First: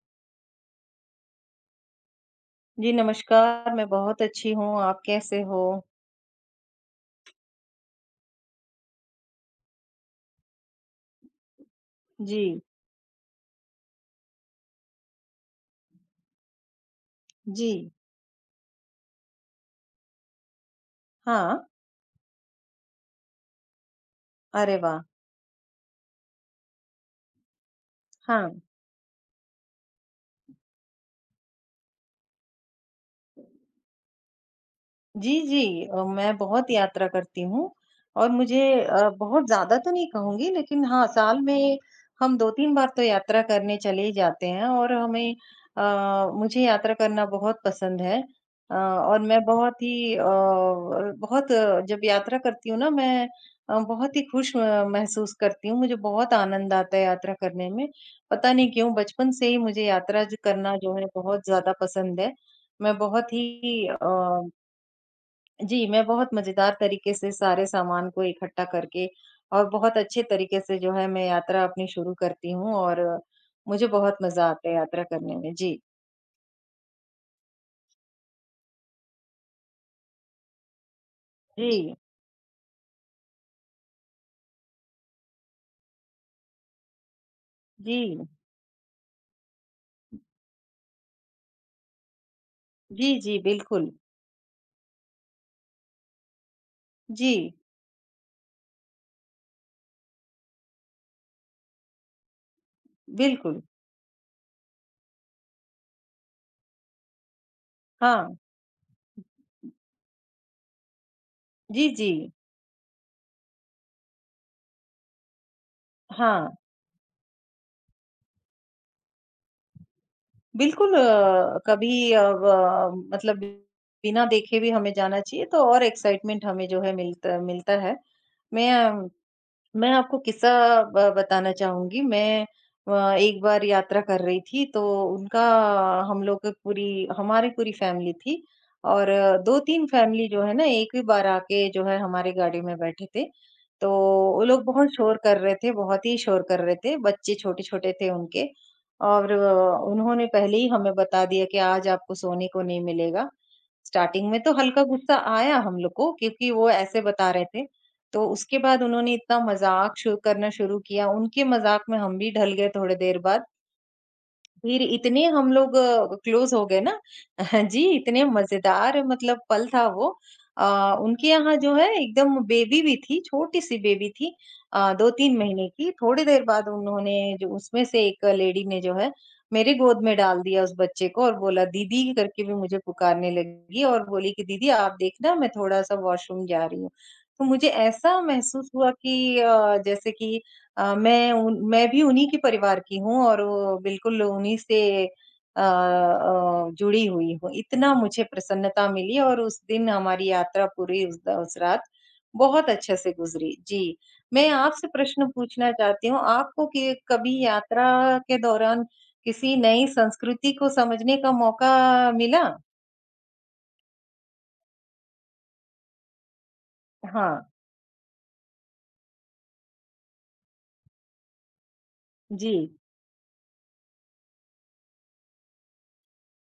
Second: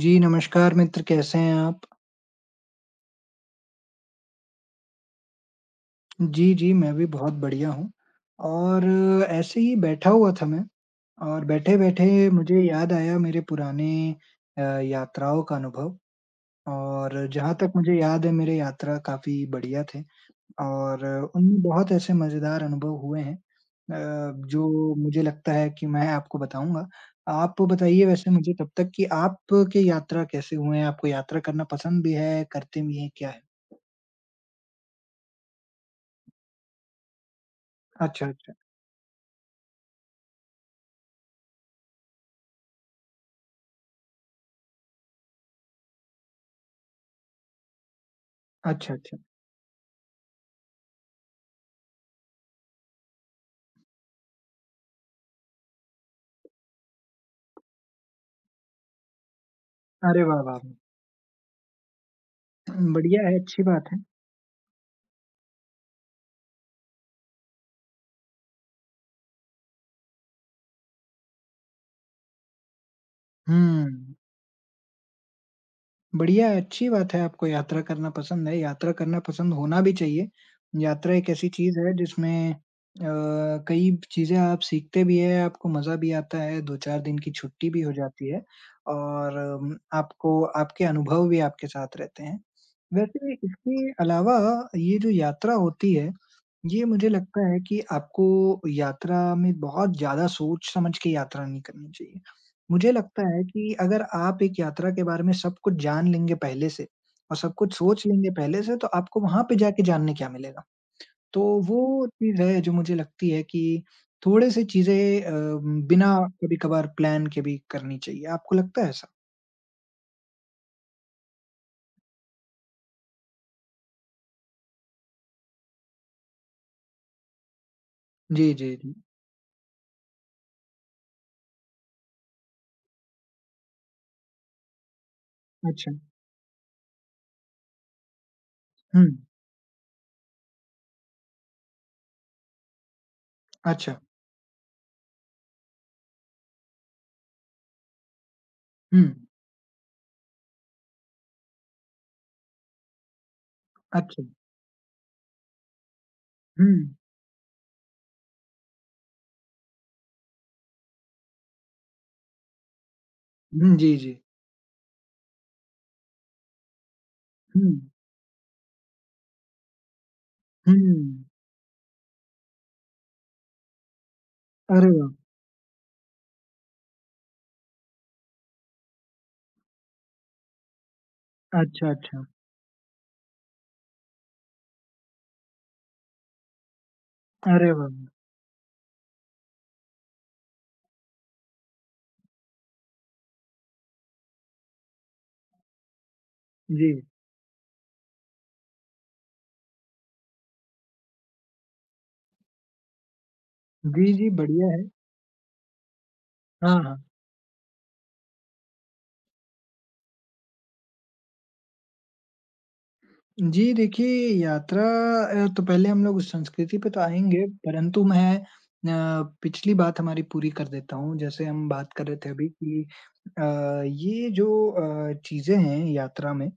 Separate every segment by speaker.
Speaker 1: जी, नमस्कार मित्र कैसे हैं आप?
Speaker 2: जी, नमस्कार, मैं बहुत अच्छी हूँ, आप कैसे हो?
Speaker 1: जी, जी, मैं भी बहुत बढ़िया हूँ और ऐसे ही बैठा हुआ था मैं और बैठे-बैठे
Speaker 2: जी,
Speaker 1: मुझे याद आया मेरे पुराने यात्राओं का अनुभव और जहाँ
Speaker 2: जी।
Speaker 1: तक मुझे याद है मेरे यात्रा काफ़ी बढ़िया थे और
Speaker 2: हाँ,
Speaker 1: उनमें बहुत ऐसे मज़ेदार अनुभव हुए हैं
Speaker 2: अरे
Speaker 1: जो
Speaker 2: वाह!
Speaker 1: मुझे लगता है कि मैं आपको बताऊँगा। आप बताइए वैसे मुझे
Speaker 2: हाँ।
Speaker 1: तब तक कि आपके यात्रा कैसे हुए हैं? आपको यात्रा करना पसंद भी है, करते भी हैं, क्या है?
Speaker 2: जी, जी। मैं बहुत यात्रा करती हूँ
Speaker 1: अच्छा,
Speaker 2: और
Speaker 1: अच्छा।
Speaker 2: मुझे बहुत ज़्यादा तो नहीं कहूँगी लेकिन हाँ, साल में हम 2-3 बार तो यात्रा करने चले ही जाते हैं और हमें मुझे यात्रा करना बहुत पसंद है।
Speaker 1: अच्छा, अच्छा।
Speaker 2: और मैं बहुत ही जब यात्रा करती हूँ ना मैं बहुत ही खुश म महसूस करती हूँ, मुझे बहुत आनंद आता है यात्रा करने में। पता नहीं क्यों बचपन से ही मुझे
Speaker 1: अरे
Speaker 2: यात्रा ज
Speaker 1: वाह, वाह! वाह।
Speaker 2: करना जो है बहुत ज़्यादा पसंद है। मैं
Speaker 1: बढ़िया
Speaker 2: बहुत
Speaker 1: है,
Speaker 2: ही
Speaker 1: अच्छी बात है।
Speaker 2: अ जी, मैं बहुत मज़ेदार तरीके से सारे सामान को इकट्ठा करके और बहुत अच्छे तरीके से जो है मैं यात्रा अपनी शुरू करती हूँ और मुझे
Speaker 1: हुँ,
Speaker 2: बहुत मज़ा आता है यात्रा करने में। जी,
Speaker 1: बढ़िया है, अच्छी बात है आपको यात्रा करना पसंद है, यात्रा करना पसंद होना भी चाहिए। यात्रा एक ऐसी चीज़ है
Speaker 2: जी,
Speaker 1: जिसमें कई चीज़ें आप सीखते भी हैं, आपको मज़ा भी आता है, 2-4 दिन की छुट्टी भी हो
Speaker 2: जी,
Speaker 1: जाती है और आपको आपके अनुभव भी आपके साथ रहते हैं।
Speaker 2: जी,
Speaker 1: वैसे
Speaker 2: जी, बिल्कुल।
Speaker 1: इसके अलावा ये जो यात्रा होती है ये मुझे लगता
Speaker 2: जी,
Speaker 1: है कि आपको यात्रा में बहुत ज़्यादा सोच-समझ के यात्रा नहीं करनी चाहिए। मुझे लगता है
Speaker 2: बिल्कुल।
Speaker 1: कि अगर आप एक यात्रा के बारे में सब कुछ जान लेंगे पहले से और सब कुछ सोच लेंगे
Speaker 2: हाँ।
Speaker 1: पहले से, तो आपको वहाँ पे जाके जानने क्या मिलेगा? तो
Speaker 2: जी,
Speaker 1: वो
Speaker 2: जी।
Speaker 1: चीज़ है जो मुझे लगती है कि थोड़े से चीज़ें बिना
Speaker 2: हाँ,
Speaker 1: कभी-कभार प्लान के भी करनी चाहिए। आपको लगता है ऐसा?
Speaker 2: बिल्कुल, कभी, अ, व मतलब बिना देखे भी हमें जाना चाहिए तो और एक्साइटमेंट हमें जो है मिलता मिलता है।
Speaker 1: जी, जी, जी।
Speaker 2: मैं मैं आपको किस्सा ब बताना चाहूँगी। मैं एक बार यात्रा कर रही थी तो उनका
Speaker 1: अच्छा।
Speaker 2: हम लोग की पूरी हमारी पूरी फैमिली थी
Speaker 1: हुँ।
Speaker 2: और 2-3 फैमिली जो है ना एक ही बार आके जो है हमारी गाड़ी में बैठे थे। तो
Speaker 1: अच्छा।
Speaker 2: वो लोग बहुत शोर कर रहे थे, बहुत ही शोर कर रहे थे। बच्चे छोटे-छोटे थे उनके
Speaker 1: हुँ।
Speaker 2: और उन्होंने पहले ही हमें बता दिया कि आज आपको सोने को नहीं मिलेगा।
Speaker 1: अच्छा।
Speaker 2: स्टार्टिंग में तो हल्का गुस्सा आया हम लोग को क्योंकि वो
Speaker 1: हुँ।
Speaker 2: ऐसे बता रहे थे। तो उसके बाद उन्होंने इतना मज़ाक शु करना शुरू किया, उनके मज़ाक में हम भी ढल गए थोड़ी देर बाद।
Speaker 1: हुँ, जी, जी।
Speaker 2: फिर इतने हम लोग क्लोज हो गए ना।
Speaker 1: हुँ।
Speaker 2: जी, इतने मजेदार मतलब पल था वो।
Speaker 1: हुँ।
Speaker 2: उनके यहाँ जो है एकदम बेबी भी थी छोटी सी बेबी थी,
Speaker 1: अरे वाह!
Speaker 2: 2-3 महीने की। थोड़ी देर बाद उन्होंने जो उसमें से एक लेडी ने जो है मेरे गोद में डाल दिया उस बच्चे को और बोला
Speaker 1: अच्छा,
Speaker 2: दीदी
Speaker 1: अच्छा।
Speaker 2: करके भी मुझे पुकारने लगी और बोली कि दीदी आप देखना मैं थोड़ा सा वॉशरूम जा रही हूँ। तो मुझे
Speaker 1: अरे वाह! वाह!
Speaker 2: ऐसा महसूस हुआ कि जैसे कि मैं भी उन्हीं के परिवार की हूँ और वो बिल्कुल उन्हीं से
Speaker 1: जी।
Speaker 2: जुड़ी हुई हूँ। इतना मुझे प्रसन्नता मिली और उस दिन हमारी यात्रा पूरी उस रात बहुत अच्छे से गुज़री। जी,
Speaker 1: जी, जी,
Speaker 2: मैं
Speaker 1: बढ़िया है।
Speaker 2: आपसे प्रश्न पूछना चाहती हूँ, आपको
Speaker 1: हाँ,
Speaker 2: कि
Speaker 1: हाँ।
Speaker 2: कभी यात्रा के दौरान किसी नई संस्कृति को समझने का मौका मिला?
Speaker 1: जी, देखिए यात्रा तो पहले हम लोग उस संस्कृति पे तो
Speaker 2: हाँ,
Speaker 1: आएँगे, परंतु मैं पिछली बात हमारी पूरी कर देता हूँ। जैसे हम बात कर रहे थे अभी
Speaker 2: जी,
Speaker 1: कि अ, ये जो चीज़ें हैं यात्रा में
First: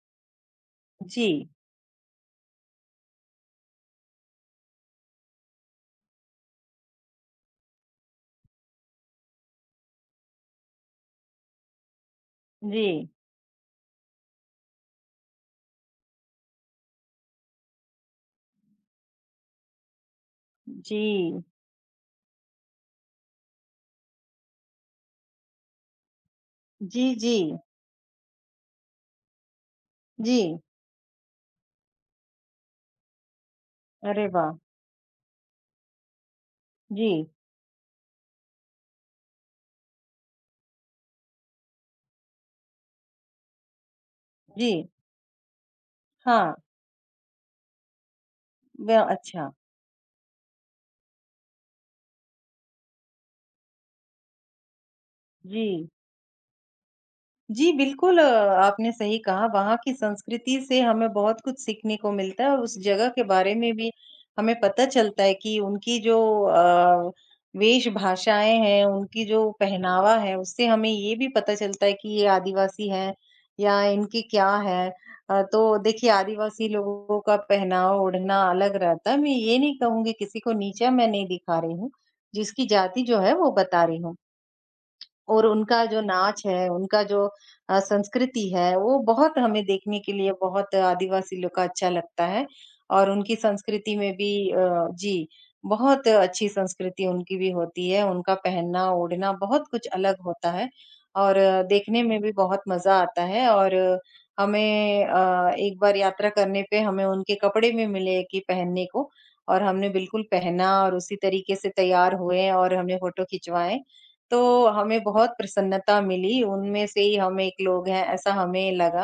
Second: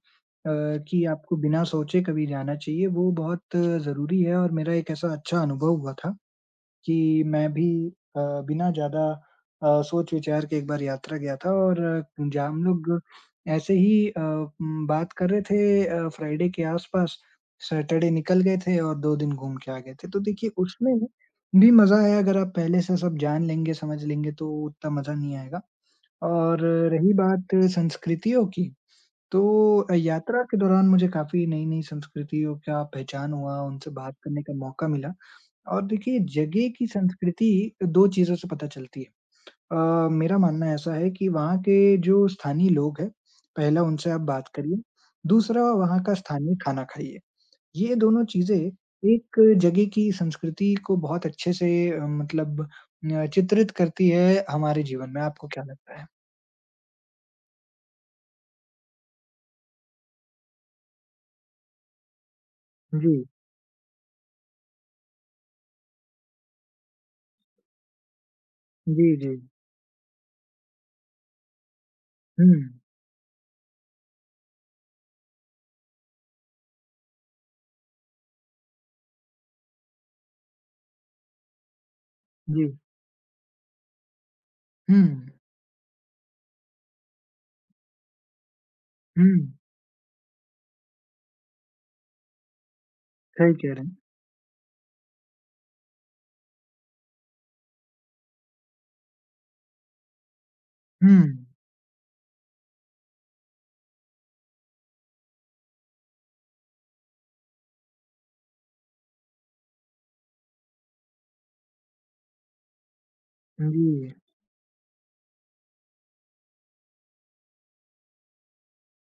Speaker 1: कि आपको
Speaker 2: जी,
Speaker 1: बिना सोचे कभी जाना चाहिए, वो बहुत ज़रूरी है और मेरा एक ऐसा अच्छा अनुभव हुआ था। कि मैं भी अ, बिना ज़्यादा सोच विचार के एक बार यात्रा गया था और जहाँ हम लोग
Speaker 2: जी,
Speaker 1: ऐसे ही बात कर रहे थे फ्राइडे के आस-पास, सैटरडे निकल गए थे और 2 दिन घूम के आ गए थे। तो देखिए उसमें
Speaker 2: जी,
Speaker 1: भी मज़ा है अगर आप पहले से सब जान लेंगे, समझ लेंगे तो उतना मज़ा नहीं आएगा। और
Speaker 2: जी,
Speaker 1: रही
Speaker 2: जी,
Speaker 1: बात संस्कृतियों की, तो
Speaker 2: जी।
Speaker 1: यात्रा के दौरान मुझे काफ़ी नई-नई संस्कृतियों का पहचान हुआ, उनसे बात
Speaker 2: अरे
Speaker 1: करने
Speaker 2: वाह!
Speaker 1: का मौका मिला। और देखिए जगह की
Speaker 2: जी,
Speaker 1: संस्कृति 2 चीज़ों से पता चलती है। अ, मेरा मानना ऐसा है कि वहाँ के जो स्थानीय लोग हैं, पहला उनसे आप बात
Speaker 2: जी।
Speaker 1: करिए, दूसरा वहाँ का
Speaker 2: हाँ,
Speaker 1: स्थानीय खाना खाइए। ये दोनों चीज़ें
Speaker 2: व
Speaker 1: एक
Speaker 2: अच्छा,
Speaker 1: जगह की संस्कृति को बहुत अच्छे से मतलब न चित्रित करती है हमारे जीवन में। आपको क्या
Speaker 2: जी।
Speaker 1: लगता है?
Speaker 2: जी, बिल्कुल, आपने सही कहा, वहाँ की संस्कृति से हमें बहुत कुछ सीखने को मिलता है और उस जगह के
Speaker 1: जी,
Speaker 2: बारे में भी हमें पता चलता है कि उनकी जो अ, वेशभाषाएँ हैं,
Speaker 1: जी,
Speaker 2: उनकी
Speaker 1: जी।
Speaker 2: जो पहनावा है, उससे हमें ये भी पता चलता है कि ये
Speaker 1: हुँ,
Speaker 2: आदिवासी हैं या इनकी क्या है। तो देखिए आदिवासी लोगों का पहनावा, ओढ़ना अलग रहता है। मैं ये नहीं कहूँगी किसी को नीचा मैं नहीं दिखा रही हूँ, जिसकी
Speaker 1: जी।
Speaker 2: जाति जो है वो बता रही हूँ।
Speaker 1: हुँ,
Speaker 2: और उनका जो नाच है, उनका जो संस्कृति है, वो
Speaker 1: हुँ,
Speaker 2: बहुत हमें देखने के लिए बहुत आदिवासी लोग का अच्छा लगता है और उनकी
Speaker 1: सही कह रहे
Speaker 2: संस्कृति
Speaker 1: हैं।
Speaker 2: में भी, जी, बहुत अच्छी संस्कृति उनकी भी होती है, उनका पहनना-ओढ़ना बहुत कुछ अलग होता है
Speaker 1: हुँ,
Speaker 2: और देखने में भी बहुत मज़ा आता है और हमें एक बार यात्रा करने पे हमें उनके कपड़े भी मिले कि पहनने को और हमने बिल्कुल पहना और उसी तरीके से तैयार हुए और हमने फ़ोटो खिंचवाएँ।
Speaker 1: जी,
Speaker 2: तो हमें बहुत प्रसन्नता मिली, उनमें से ही हम एक लोग हैं, ऐसा हमें लगा।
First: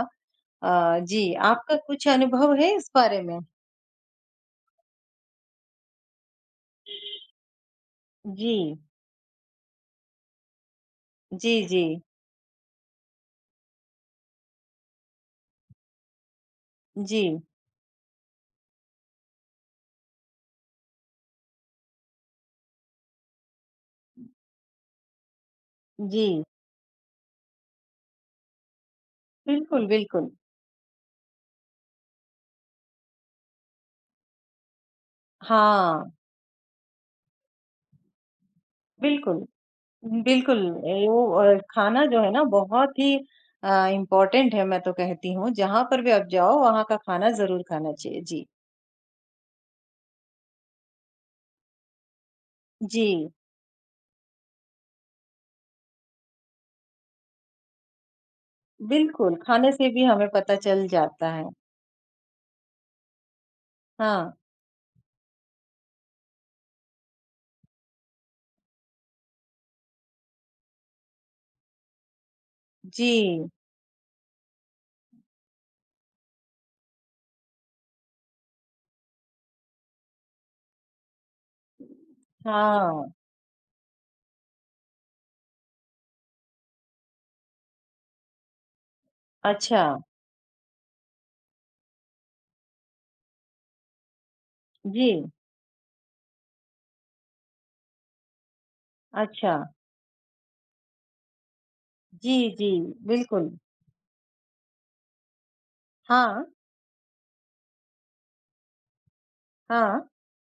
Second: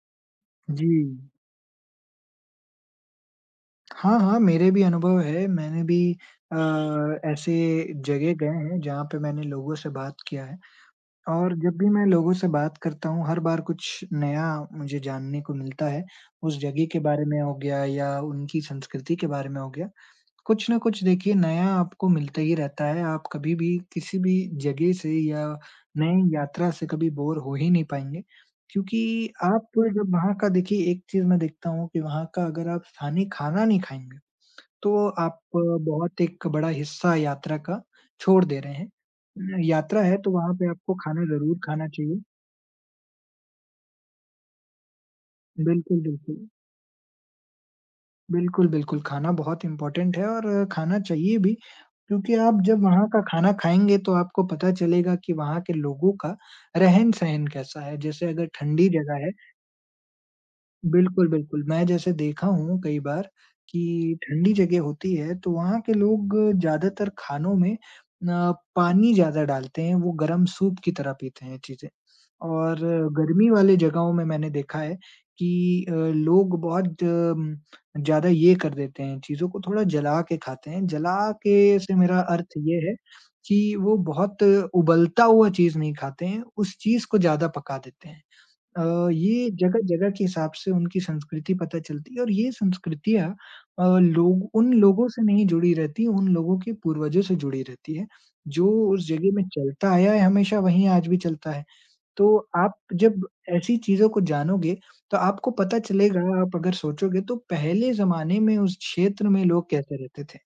Speaker 1: जी।
Speaker 2: जी, आपका कुछ अनुभव है इस बारे में?
Speaker 1: हाँ, हाँ, मेरे भी अनुभव है। मैंने भी अ, ऐसे जगह गए
Speaker 2: जी।
Speaker 1: हैं जहाँ पे मैंने लोगों से बात किया है
Speaker 2: जी,
Speaker 1: और जब
Speaker 2: जी।
Speaker 1: भी मैं लोगों से बात करता हूँ, हर बार कुछ नया मुझे जानने को मिलता है। उस जगह के
Speaker 2: जी,
Speaker 1: बारे में हो गया या उनकी संस्कृति के बारे में हो गया। कुछ न कुछ देखिए नया आपको मिलता ही रहता है। आप कभी भी किसी भी जगह से या
Speaker 2: जी।
Speaker 1: नई यात्रा से कभी बोर हो ही नहीं पाएँगे। क्योंकि आप
Speaker 2: बिल्कुल,
Speaker 1: जब
Speaker 2: बिल्कुल।
Speaker 1: वहाँ का देखिए एक चीज़ मैं देखता हूँ कि वहाँ का अगर आप स्थानीय खाना नहीं खाएँगे तो आप
Speaker 2: हाँ,
Speaker 1: बहुत एक बड़ा हिस्सा यात्रा का छोड़ दे रहे
Speaker 2: बिल्कुल।
Speaker 1: हैं। यात्रा है तो वहाँ
Speaker 2: बिल्कुल,
Speaker 1: पे आपको
Speaker 2: वो,
Speaker 1: खाना ज़रूर खाना
Speaker 2: खाना जो
Speaker 1: चाहिए।
Speaker 2: है ना बहुत ही इम्पोर्टेंट है, मैं तो कहती हूँ, जहाँ
Speaker 1: बिल्कुल,
Speaker 2: पर भी आप
Speaker 1: बिल्कुल।
Speaker 2: जाओ वहाँ का खाना ज़रूर खाना चाहिए। जी।
Speaker 1: बिल्कुल, बिल्कुल खाना बहुत इम्पोर्टेंट है और खाना चाहिए भी क्योंकि आप जब
Speaker 2: जी,
Speaker 1: वहाँ का खाना खाएँगे तो आपको पता चलेगा कि वहाँ के लोगों का रहन-सहन कैसा है। जैसे अगर ठंडी जगह है
Speaker 2: बिल्कुल, खाने से भी हमें पता चल
Speaker 1: बिल्कुल,
Speaker 2: जाता है।
Speaker 1: बिल्कुल। मैं जैसे देखा हूँ कई बार कि
Speaker 2: हाँ,
Speaker 1: ठंडी जगह होती है तो वहाँ के लोग ज़्यादातर खानों में पानी ज़्यादा डालते हैं, वो गरम सूप की तरह पीते हैं चीज़ें। और
Speaker 2: जी।
Speaker 1: गर्मी वाले जगहों में मैंने देखा है कि लोग बहुत ज़्यादा ये कर देते हैं, चीज़ों को थोड़ा जला के खाते हैं। जला के से मेरा अर्थ ये है
Speaker 2: हाँ।
Speaker 1: कि वो बहुत उबलता हुआ चीज़ नहीं खाते हैं, उस चीज़ को ज़्यादा पका देते हैं। ये
Speaker 2: अच्छा,
Speaker 1: जगह-जगह के हिसाब से उनकी संस्कृति पता चलती है और ये संस्कृतियाँ लोग उन लोगों से
Speaker 2: जी,
Speaker 1: नहीं जुड़ी रहती, उन लोगों के पूर्वजों से जुड़ी रहती है, जो उस जगह में
Speaker 2: अच्छा,
Speaker 1: चलता आया है हमेशा वहीं आज भी चलता है। तो
Speaker 2: जी, जी,
Speaker 1: आप जब
Speaker 2: बिल्कुल।
Speaker 1: ऐसी चीज़ों को जानोगे, तो आपको पता चलेगा
Speaker 2: हाँ,
Speaker 1: आप अगर सोचोगे तो पहले ज़माने में उस क्षेत्र में लोग कैसे
Speaker 2: हाँ,
Speaker 1: रहते थे।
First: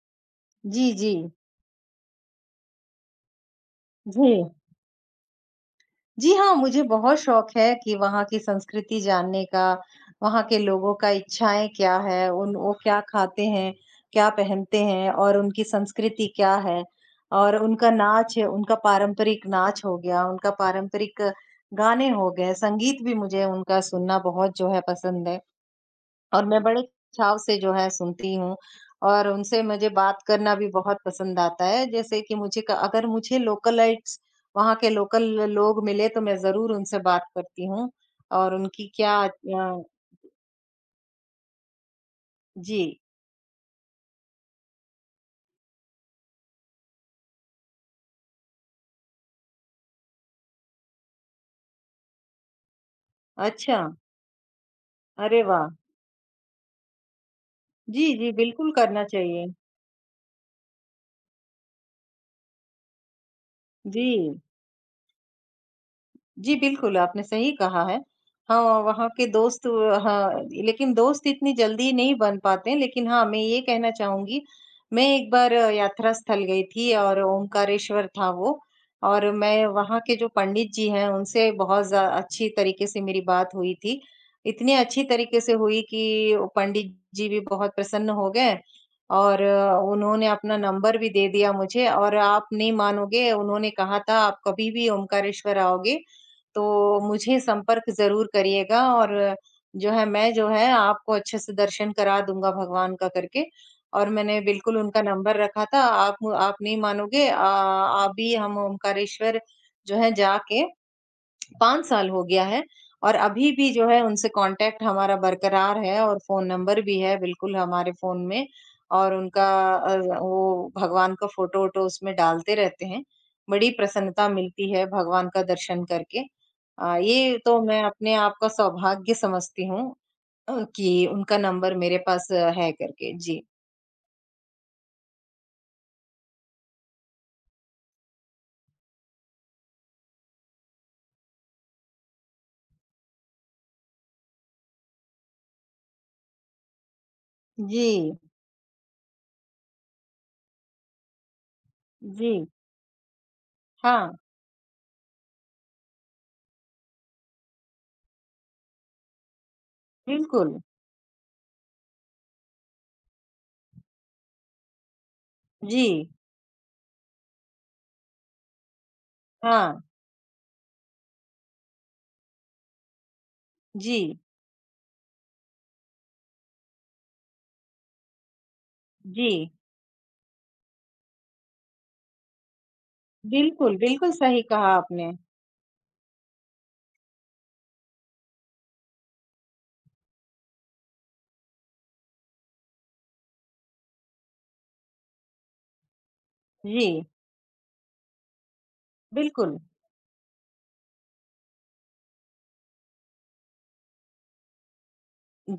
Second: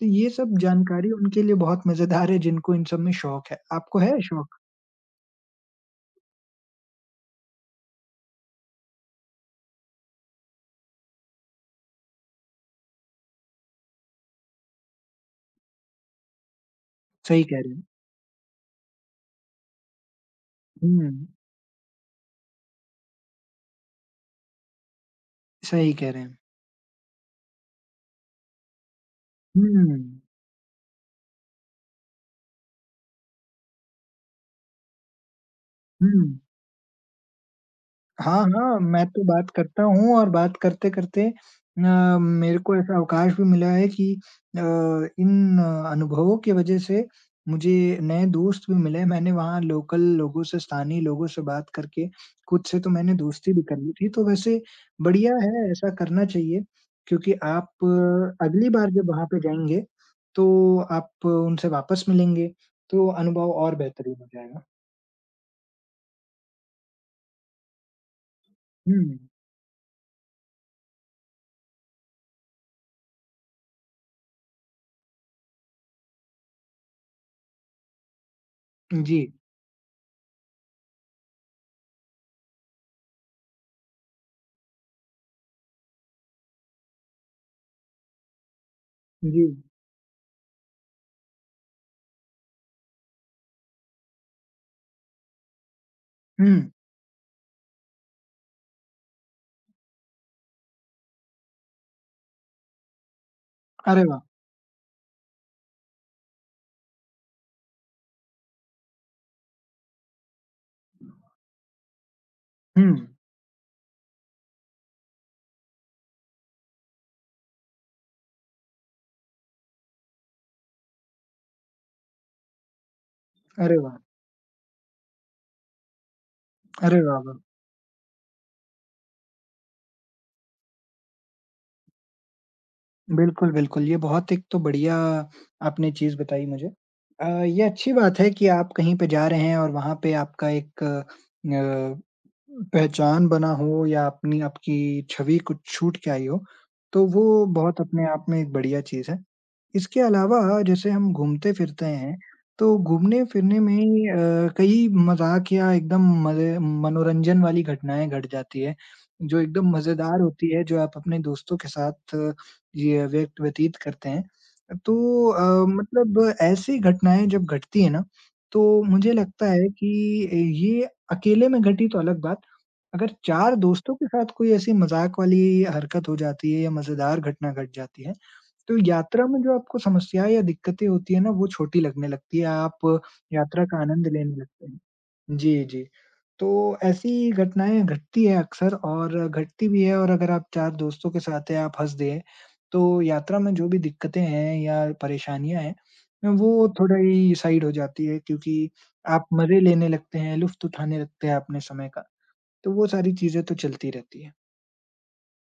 Speaker 1: तो ये सब
Speaker 2: जी,
Speaker 1: जानकारी
Speaker 2: जी,
Speaker 1: उनके लिए बहुत मज़ेदार है जिनको इन सब में शौक है। आपको है
Speaker 2: जी।
Speaker 1: शौक?
Speaker 2: जी हाँ, मुझे बहुत शौक है कि वहाँ की संस्कृति जानने का, वहाँ के लोगों का इच्छाएँ क्या है, उन वो क्या खाते हैं, क्या पहनते हैं और उनकी संस्कृति क्या है
Speaker 1: सही
Speaker 2: और
Speaker 1: कह रहे हैं।
Speaker 2: उनका नाच है, उनका पारंपरिक नाच हो गया, उनका पारंपरिक
Speaker 1: हुँ,
Speaker 2: गाने हो गए, संगीत भी मुझे उनका सुनना बहुत जो है पसंद है।
Speaker 1: सही कह रहे हैं।
Speaker 2: और मैं बड़े चाव से जो है सुनती हूँ और उनसे मुझे
Speaker 1: हुँ।
Speaker 2: बात करना भी बहुत पसंद आता है। जैसे कि मुझे क अगर मुझे लोकलाइट्स वहाँ के लोकल लोग मिले
Speaker 1: हुँ।
Speaker 2: तो मैं ज़रूर उनसे बात करती हूँ
Speaker 1: हाँ,
Speaker 2: और
Speaker 1: हाँ,
Speaker 2: उनकी
Speaker 1: मैं
Speaker 2: क्या,
Speaker 1: तो बात करता हूँ और बात करते-करते मेरे को ऐसा
Speaker 2: जी,
Speaker 1: अवकाश भी मिला है कि अ, इन अनुभवों की वजह से मुझे नए दोस्त भी मिले। मैंने वहाँ लोकल लोगों से, स्थानीय लोगों से बात करके कुछ से तो मैंने दोस्ती भी
Speaker 2: अच्छा,
Speaker 1: कर ली थी। तो वैसे बढ़िया
Speaker 2: अरे वाह!
Speaker 1: है, ऐसा करना चाहिए क्योंकि आप
Speaker 2: जी, जी,
Speaker 1: अगली
Speaker 2: बिल्कुल
Speaker 1: बार
Speaker 2: करना
Speaker 1: जब वहाँ पे
Speaker 2: चाहिए।
Speaker 1: जाएँगे, तो आप उनसे वापस मिलेंगे, तो अनुभव और बेहतरीन हो
Speaker 2: जी।
Speaker 1: जाएगा।
Speaker 2: जी, बिल्कुल, आपने सही कहा है। हाँ,
Speaker 1: हुँ,
Speaker 2: वहाँ के दोस्त, हाँ, लेकिन दोस्त इतनी जल्दी नहीं बन पाते हैं, लेकिन हाँ, मैं ये कहना चाहूँगी, मैं एक बार यात्रा स्थल गई थी और ओंकारेश्वर था वो
Speaker 1: जी,
Speaker 2: और मैं वहाँ के जो पंडित जी हैं, उनसे बहुत ज़्या अच्छी तरीके से मेरी बात हुई थी। इतनी अच्छी तरीके से हुई कि वो पंडित जी भी बहुत प्रसन्न हो गए और
Speaker 1: जी।
Speaker 2: उन्होंने अपना नंबर भी दे दिया मुझे और आप नहीं मानोगे, उन्होंने कहा था, "आप कभी भी ओंकारेश्वर आओगे,
Speaker 1: हुँ।
Speaker 2: तो मुझे संपर्क ज़रूर करिएगा और जो है मैं जो है आपको अच्छे से दर्शन करा दूँगा भगवान का करके।
Speaker 1: अरे
Speaker 2: और
Speaker 1: वाह!
Speaker 2: मैंने बिल्कुल उनका नंबर रखा था। आप नहीं मानोगे, अभी हम ओंकारेश्वर जो है जाके 5 साल हो गया है
Speaker 1: हुँ,
Speaker 2: और अभी भी जो है उनसे कांटेक्ट हमारा बरकरार है और फ़ोन नंबर भी है बिल्कुल हमारे फ़ोन में और उनका अ, वो भगवान का फ़ोटो-वोटो उसमें डालते रहते हैं। बड़ी
Speaker 1: अरे वाह!
Speaker 2: प्रसन्नता मिलती है भगवान का दर्शन करके।
Speaker 1: अरे वाह,
Speaker 2: ये
Speaker 1: वाह!
Speaker 2: तो मैं अपने आप का सौभाग्य समझती हूँ, कि उनका नंबर मेरे पास है करके। जी।
Speaker 1: बिल्कुल, बिल्कुल, ये बहुत एक तो बढ़िया आपने चीज़ बताई मुझे। ये अच्छी बात है कि आप कहीं पे जा रहे हैं और वहाँ पे आपका एक पहचान बना हो या अपनी आपकी छवि कुछ छूट के आई हो, तो वो बहुत अपने
Speaker 2: जी,
Speaker 1: आप में एक बढ़िया चीज़ है। इसके अलावा जैसे हम घूमते-फिरते हैं,
Speaker 2: जी।
Speaker 1: तो घूमने-फिरने में ही
Speaker 2: हाँ,
Speaker 1: कई मज़ाक या एकदम मज़े मनोरंजन वाली घटनाएँ घट जाती है, जो एकदम मज़ेदार होती
Speaker 2: बिल्कुल।
Speaker 1: है, जो आप अपने दोस्तों के साथ ये व्यक्त व्यतीत करते हैं। तो
Speaker 2: जी,
Speaker 1: मतलब ऐसी घटनाएँ जब घटती है ना, तो मुझे लगता है
Speaker 2: हाँ।
Speaker 1: कि ये अकेले में घटी तो अलग बात अगर 4 दोस्तों के
Speaker 2: जी,
Speaker 1: साथ कोई ऐसी मज़ाक वाली हरकत हो जाती है या मज़ेदार घटना घट जाती है, तो यात्रा
Speaker 2: जी।
Speaker 1: में जो आपको समस्याएँ या दिक्कतें होती हैं ना, वो छोटी लगने लगती है, आप यात्रा
Speaker 2: बिल्कुल,
Speaker 1: का आनंद
Speaker 2: बिल्कुल
Speaker 1: लेने
Speaker 2: सही
Speaker 1: लगते
Speaker 2: कहा
Speaker 1: हैं।
Speaker 2: आपने।
Speaker 1: जी, जी। तो ऐसी घटनाएँ घटती है अक्सर और घटती भी है और अगर आप 4 दोस्तों के साथ हैं, आप हँस दिए, तो यात्रा में जो भी दिक्कतें हैं या परेशानियाँ हैं, वो
Speaker 2: जी,
Speaker 1: थोड़ी साइड हो जाती है क्योंकि आप
Speaker 2: बिल्कुल।
Speaker 1: मज़े लेने लगते हैं, लुफ़्त उठाने लगते हैं अपने समय का। तो वो सारी चीज़ें तो चलती रहती हैं।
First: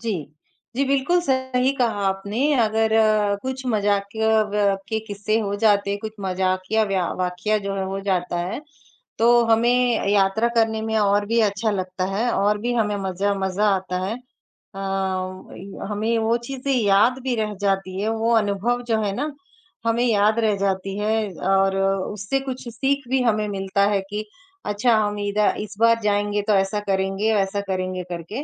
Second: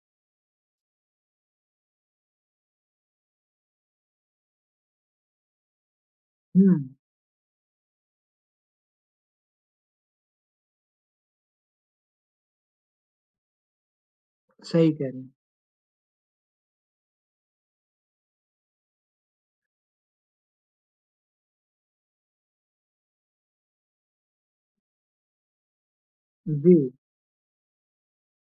Speaker 2: जी। जी, बिल्कुल सही कहा आपने। अगर कुछ मज़ाकिया व के किस्से हो जाते, कुछ
Speaker 1: हुँ,
Speaker 2: मज़ाकिया व्या वाक़या जो है हो जाता है, तो हमें यात्रा करने में और भी अच्छा लगता है और भी हमें मज़ा मज़ा आता है। अ,
Speaker 1: सही कह रहे हैं।
Speaker 2: इ हमें वो चीज़ें याद भी रह जाती है, वो अनुभव जो है ना, हमें याद रह जाती है और उससे कुछ सीख भी हमें मिलता है कि अच्छा हम इदा इस बार जाएँगे तो
Speaker 1: जी,
Speaker 2: ऐसा करेंगे, वैसा करेंगे करके।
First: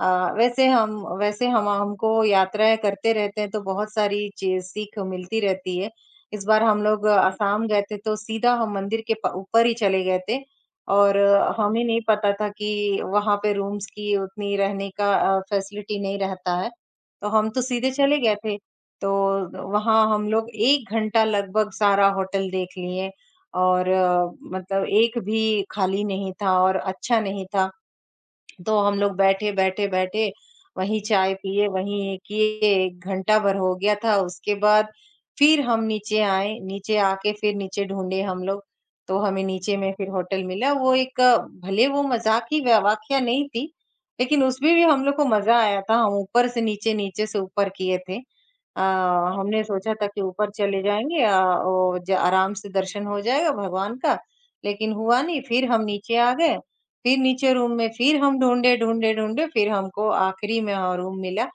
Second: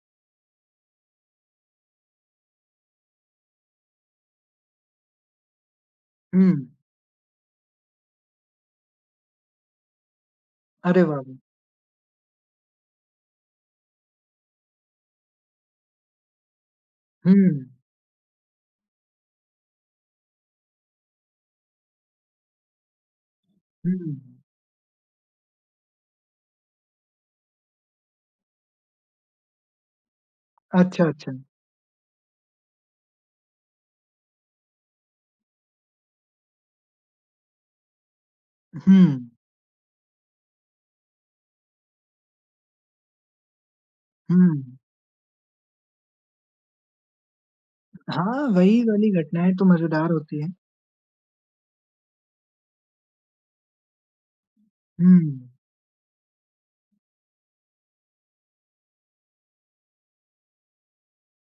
Speaker 2: अ, वैसे हम हमको यात्राएँ करते रहते हैं तो बहुत सारी चीज़ सीख मिलती रहती है। इस
Speaker 1: हुँ,
Speaker 2: बार हम लोग आसाम गए थे तो सीधा हम मंदिर के प ऊपर ही चले गए थे
Speaker 1: अरे
Speaker 2: और
Speaker 1: वाह! वाह!
Speaker 2: हमें नहीं पता था कि वहाँ पे रूम्स की उतनी रहने का फैसिलिटी नहीं रहता है। तो
Speaker 1: हुँ,
Speaker 2: हम तो सीधे चले गए थे। तो वहाँ हम लोग 1 घंटा लगभग सारा होटल देख लिए और
Speaker 1: हुँ,
Speaker 2: मतलब एक भी खाली नहीं था और अच्छा नहीं था। तो हम लोग बैठे, बैठे, बैठे वहीं
Speaker 1: अच्छा, अच्छा।
Speaker 2: चाय पिए, वहीं ये किए 1 घंटा भर हो गया था। उसके बाद फिर हम नीचे आए, नीचे आके फिर नीचे ढूँढे हम लोग,
Speaker 1: हुँ,
Speaker 2: तो हमें नीचे में फिर होटल मिला। वो भले वो मज़ाक की व वाकया नहीं थी, लेकिन
Speaker 1: हुँ,
Speaker 2: उसमें भी हम लोग को मज़ा आया था। हम ऊपर से नीचे, नीचे से ऊपर किए थे।
Speaker 1: हाँ, वही
Speaker 2: अ,
Speaker 1: वाली घटनाएँ
Speaker 2: हमने
Speaker 1: तो
Speaker 2: सोचा था
Speaker 1: मज़ेदार
Speaker 2: कि
Speaker 1: होती
Speaker 2: ऊपर
Speaker 1: हैं।
Speaker 2: चले जाएँगे, वो ज आराम से दर्शन हो जाएगा भगवान का, लेकिन हुआ नहीं।
Speaker 1: हुँ,
Speaker 2: फिर हम नीचे आ गए, फिर नीचे रूम में फिर हम ढूँढे, ढूँढे, ढूँढे, फिर हमको आखिरी में रूम मिला।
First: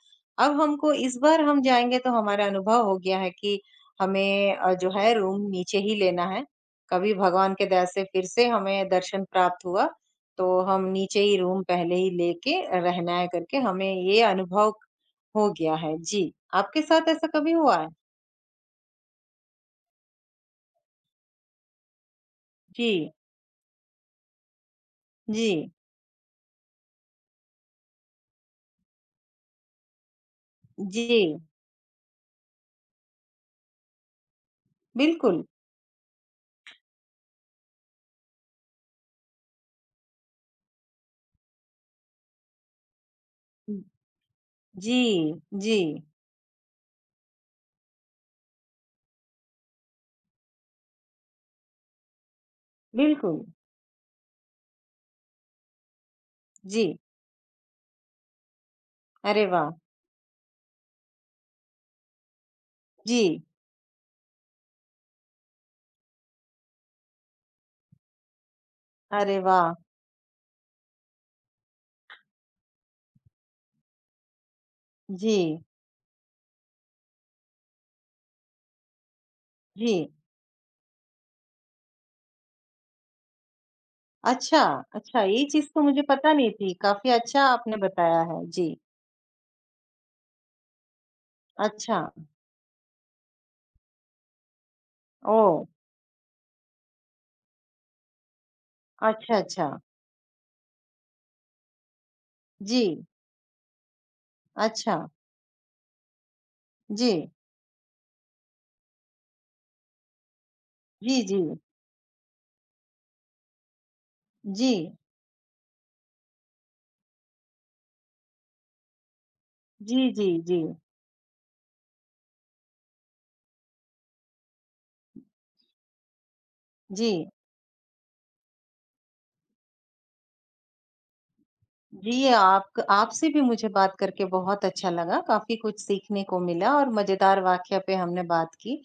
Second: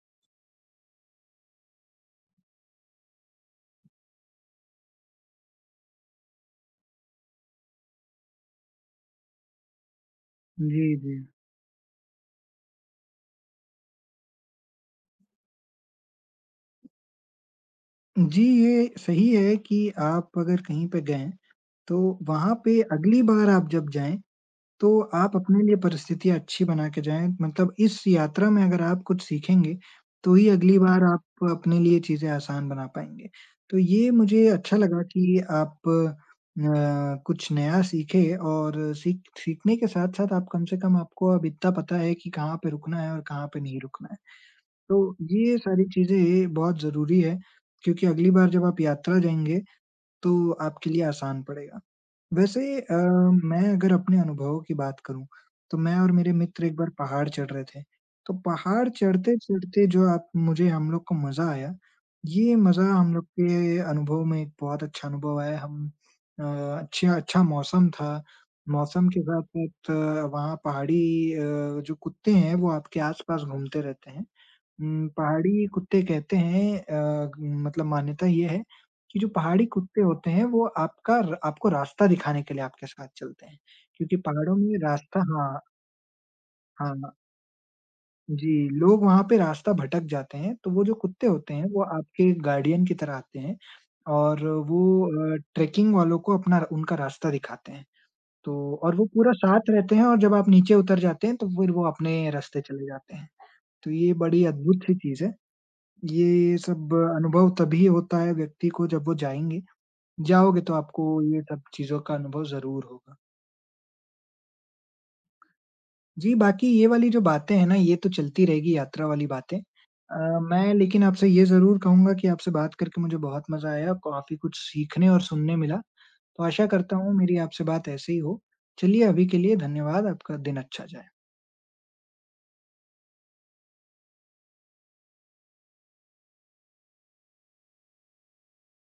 Speaker 2: अब हमको इस बार हम जाएँगे तो हमारा अनुभव हो गया है कि हमें जो है रूम नीचे ही लेना है। कभी भगवान की दया से फिर से हमें दर्शन प्राप्त हुआ, तो हम
Speaker 1: जी, जी।
Speaker 2: नीचे ही रूम पहले ही लेके रहना है करके हमें ये अनुभव हो गया है। जी, आपके साथ ऐसा कभी हुआ है?
Speaker 1: जी, ये सही है कि आप अगर कहीं पे गए, तो वहाँ पे
Speaker 2: जी,
Speaker 1: अगली बार आप जब जाएँ तो आप अपने
Speaker 2: जी,
Speaker 1: लिए परिस्थितियाँ अच्छी बना के जाएँ, मतलब इस यात्रा में अगर आप कुछ सीखेंगे, तो ही अगली बार
Speaker 2: जी,
Speaker 1: आप अपने लिए चीज़ें आसान बना पाएँगे। तो ये मुझे अच्छा लगा कि
Speaker 2: बिल्कुल।
Speaker 1: आप कुछ नया सीखे और सीखने के साथ-साथ आप कम से कम आपको अब इतना पता है कि कहाँ पे रुकना है और कहाँ पे नहीं रुकना है।
Speaker 2: जी,
Speaker 1: तो ये
Speaker 2: जी,
Speaker 1: सारी चीज़ें बहुत ज़रूरी है, क्योंकि अगली बार जब आप यात्रा जाएँगे, तो आपके लिए आसान पड़ेगा। वैसे
Speaker 2: बिल्कुल।
Speaker 1: मैं अगर अपने अनुभव की बात करूँ, तो मैं और मेरे मित्र एक बार
Speaker 2: जी,
Speaker 1: पहाड़ चढ़ रहे थे। तो पहाड़
Speaker 2: अरे वाह!
Speaker 1: चढ़ते-चढ़ते जो आप मुझे हम लोग को मज़ा आया, ये मज़ा हम लोग
Speaker 2: जी।
Speaker 1: के अनुभव में एक बहुत अच्छा अनुभव आया। हम अ, अच्छे अच्छा मौसम था। मौसम के
Speaker 2: अरे वाह!
Speaker 1: साथ-साथ वहाँ पहाड़ी जो कुत्ते हैं वो आपके आस-पास घूमते रहते हैं।
Speaker 2: जी,
Speaker 1: पहाड़ी कुत्ते कहते हैं मतलब मान्यता ये है कि जो पहाड़ी
Speaker 2: जी।
Speaker 1: कुत्ते होते हैं वो आपका र आपको रास्ता दिखाने के लिए आपके साथ चलते हैं, क्योंकि पहाड़ों
Speaker 2: अच्छा,
Speaker 1: में रास्ता
Speaker 2: अच्छा ये
Speaker 1: हाँ,
Speaker 2: चीज़ तो मुझे पता नहीं थी, काफ़ी
Speaker 1: हाँ।
Speaker 2: अच्छा आपने बताया है। जी,
Speaker 1: जी, लोग वहाँ पे रास्ता भटक जाते हैं, तो वो जो कुत्ते होते हैं वो
Speaker 2: अच्छा।
Speaker 1: आपके गार्डियन की तरह आते हैं और वो
Speaker 2: ओह!
Speaker 1: ट्रेकिंग वालों को अपना उनका रास्ता दिखाते हैं। तो और वो पूरा
Speaker 2: अच्छा, अच्छा।
Speaker 1: साथ रहते हैं और जब आप नीचे उतर जाते हैं तो फिर वो अपने रास्ते चले
Speaker 2: जी,
Speaker 1: जाते हैं। तो ये बड़ी अद्भुत-सी
Speaker 2: अच्छा।
Speaker 1: चीज़ है। ये सब
Speaker 2: जी,
Speaker 1: अनुभव तभी होता है व्यक्ति को जब वो जाएँगे। जाओगे तो आपको
Speaker 2: जी, जी।
Speaker 1: ये सब चीज़ों का अनुभव ज़रूर होगा।
Speaker 2: जी,
Speaker 1: जी, बाकी ये वाली जो बातें हैं ना, ये तो चलती रहेगी यात्रा वाली बातें।
Speaker 2: जी, जी, जी।
Speaker 1: मैं लेकिन आपसे ये ज़रूर कहूँगा कि आपसे बात करके मुझे बहुत मज़ा आया, काफ़ी कुछ सीखने और सुनने मिला। तो आशा करता हूँ
Speaker 2: जी,
Speaker 1: मेरी आपसे बात ऐसे ही हो। चलिए अभी के लिए धन्यवाद, आपका दिन अच्छा जाए।
Speaker 2: जी, आपक आपसे भी मुझे बात करके बहुत अच्छा लगा, काफ़ी कुछ सीखने को मिला और मज़ेदार वाक़या पे हमने बात की।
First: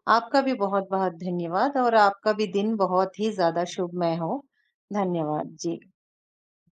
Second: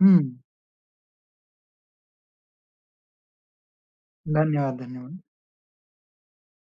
Speaker 1: हुँ,
Speaker 2: आपका भी बहुत-बहुत धन्यवाद और आपका भी दिन बहुत ही ज़्यादा शुभमय हो।
Speaker 1: धन्यवाद, धन्यवाद।
Speaker 2: धन्यवाद। जी।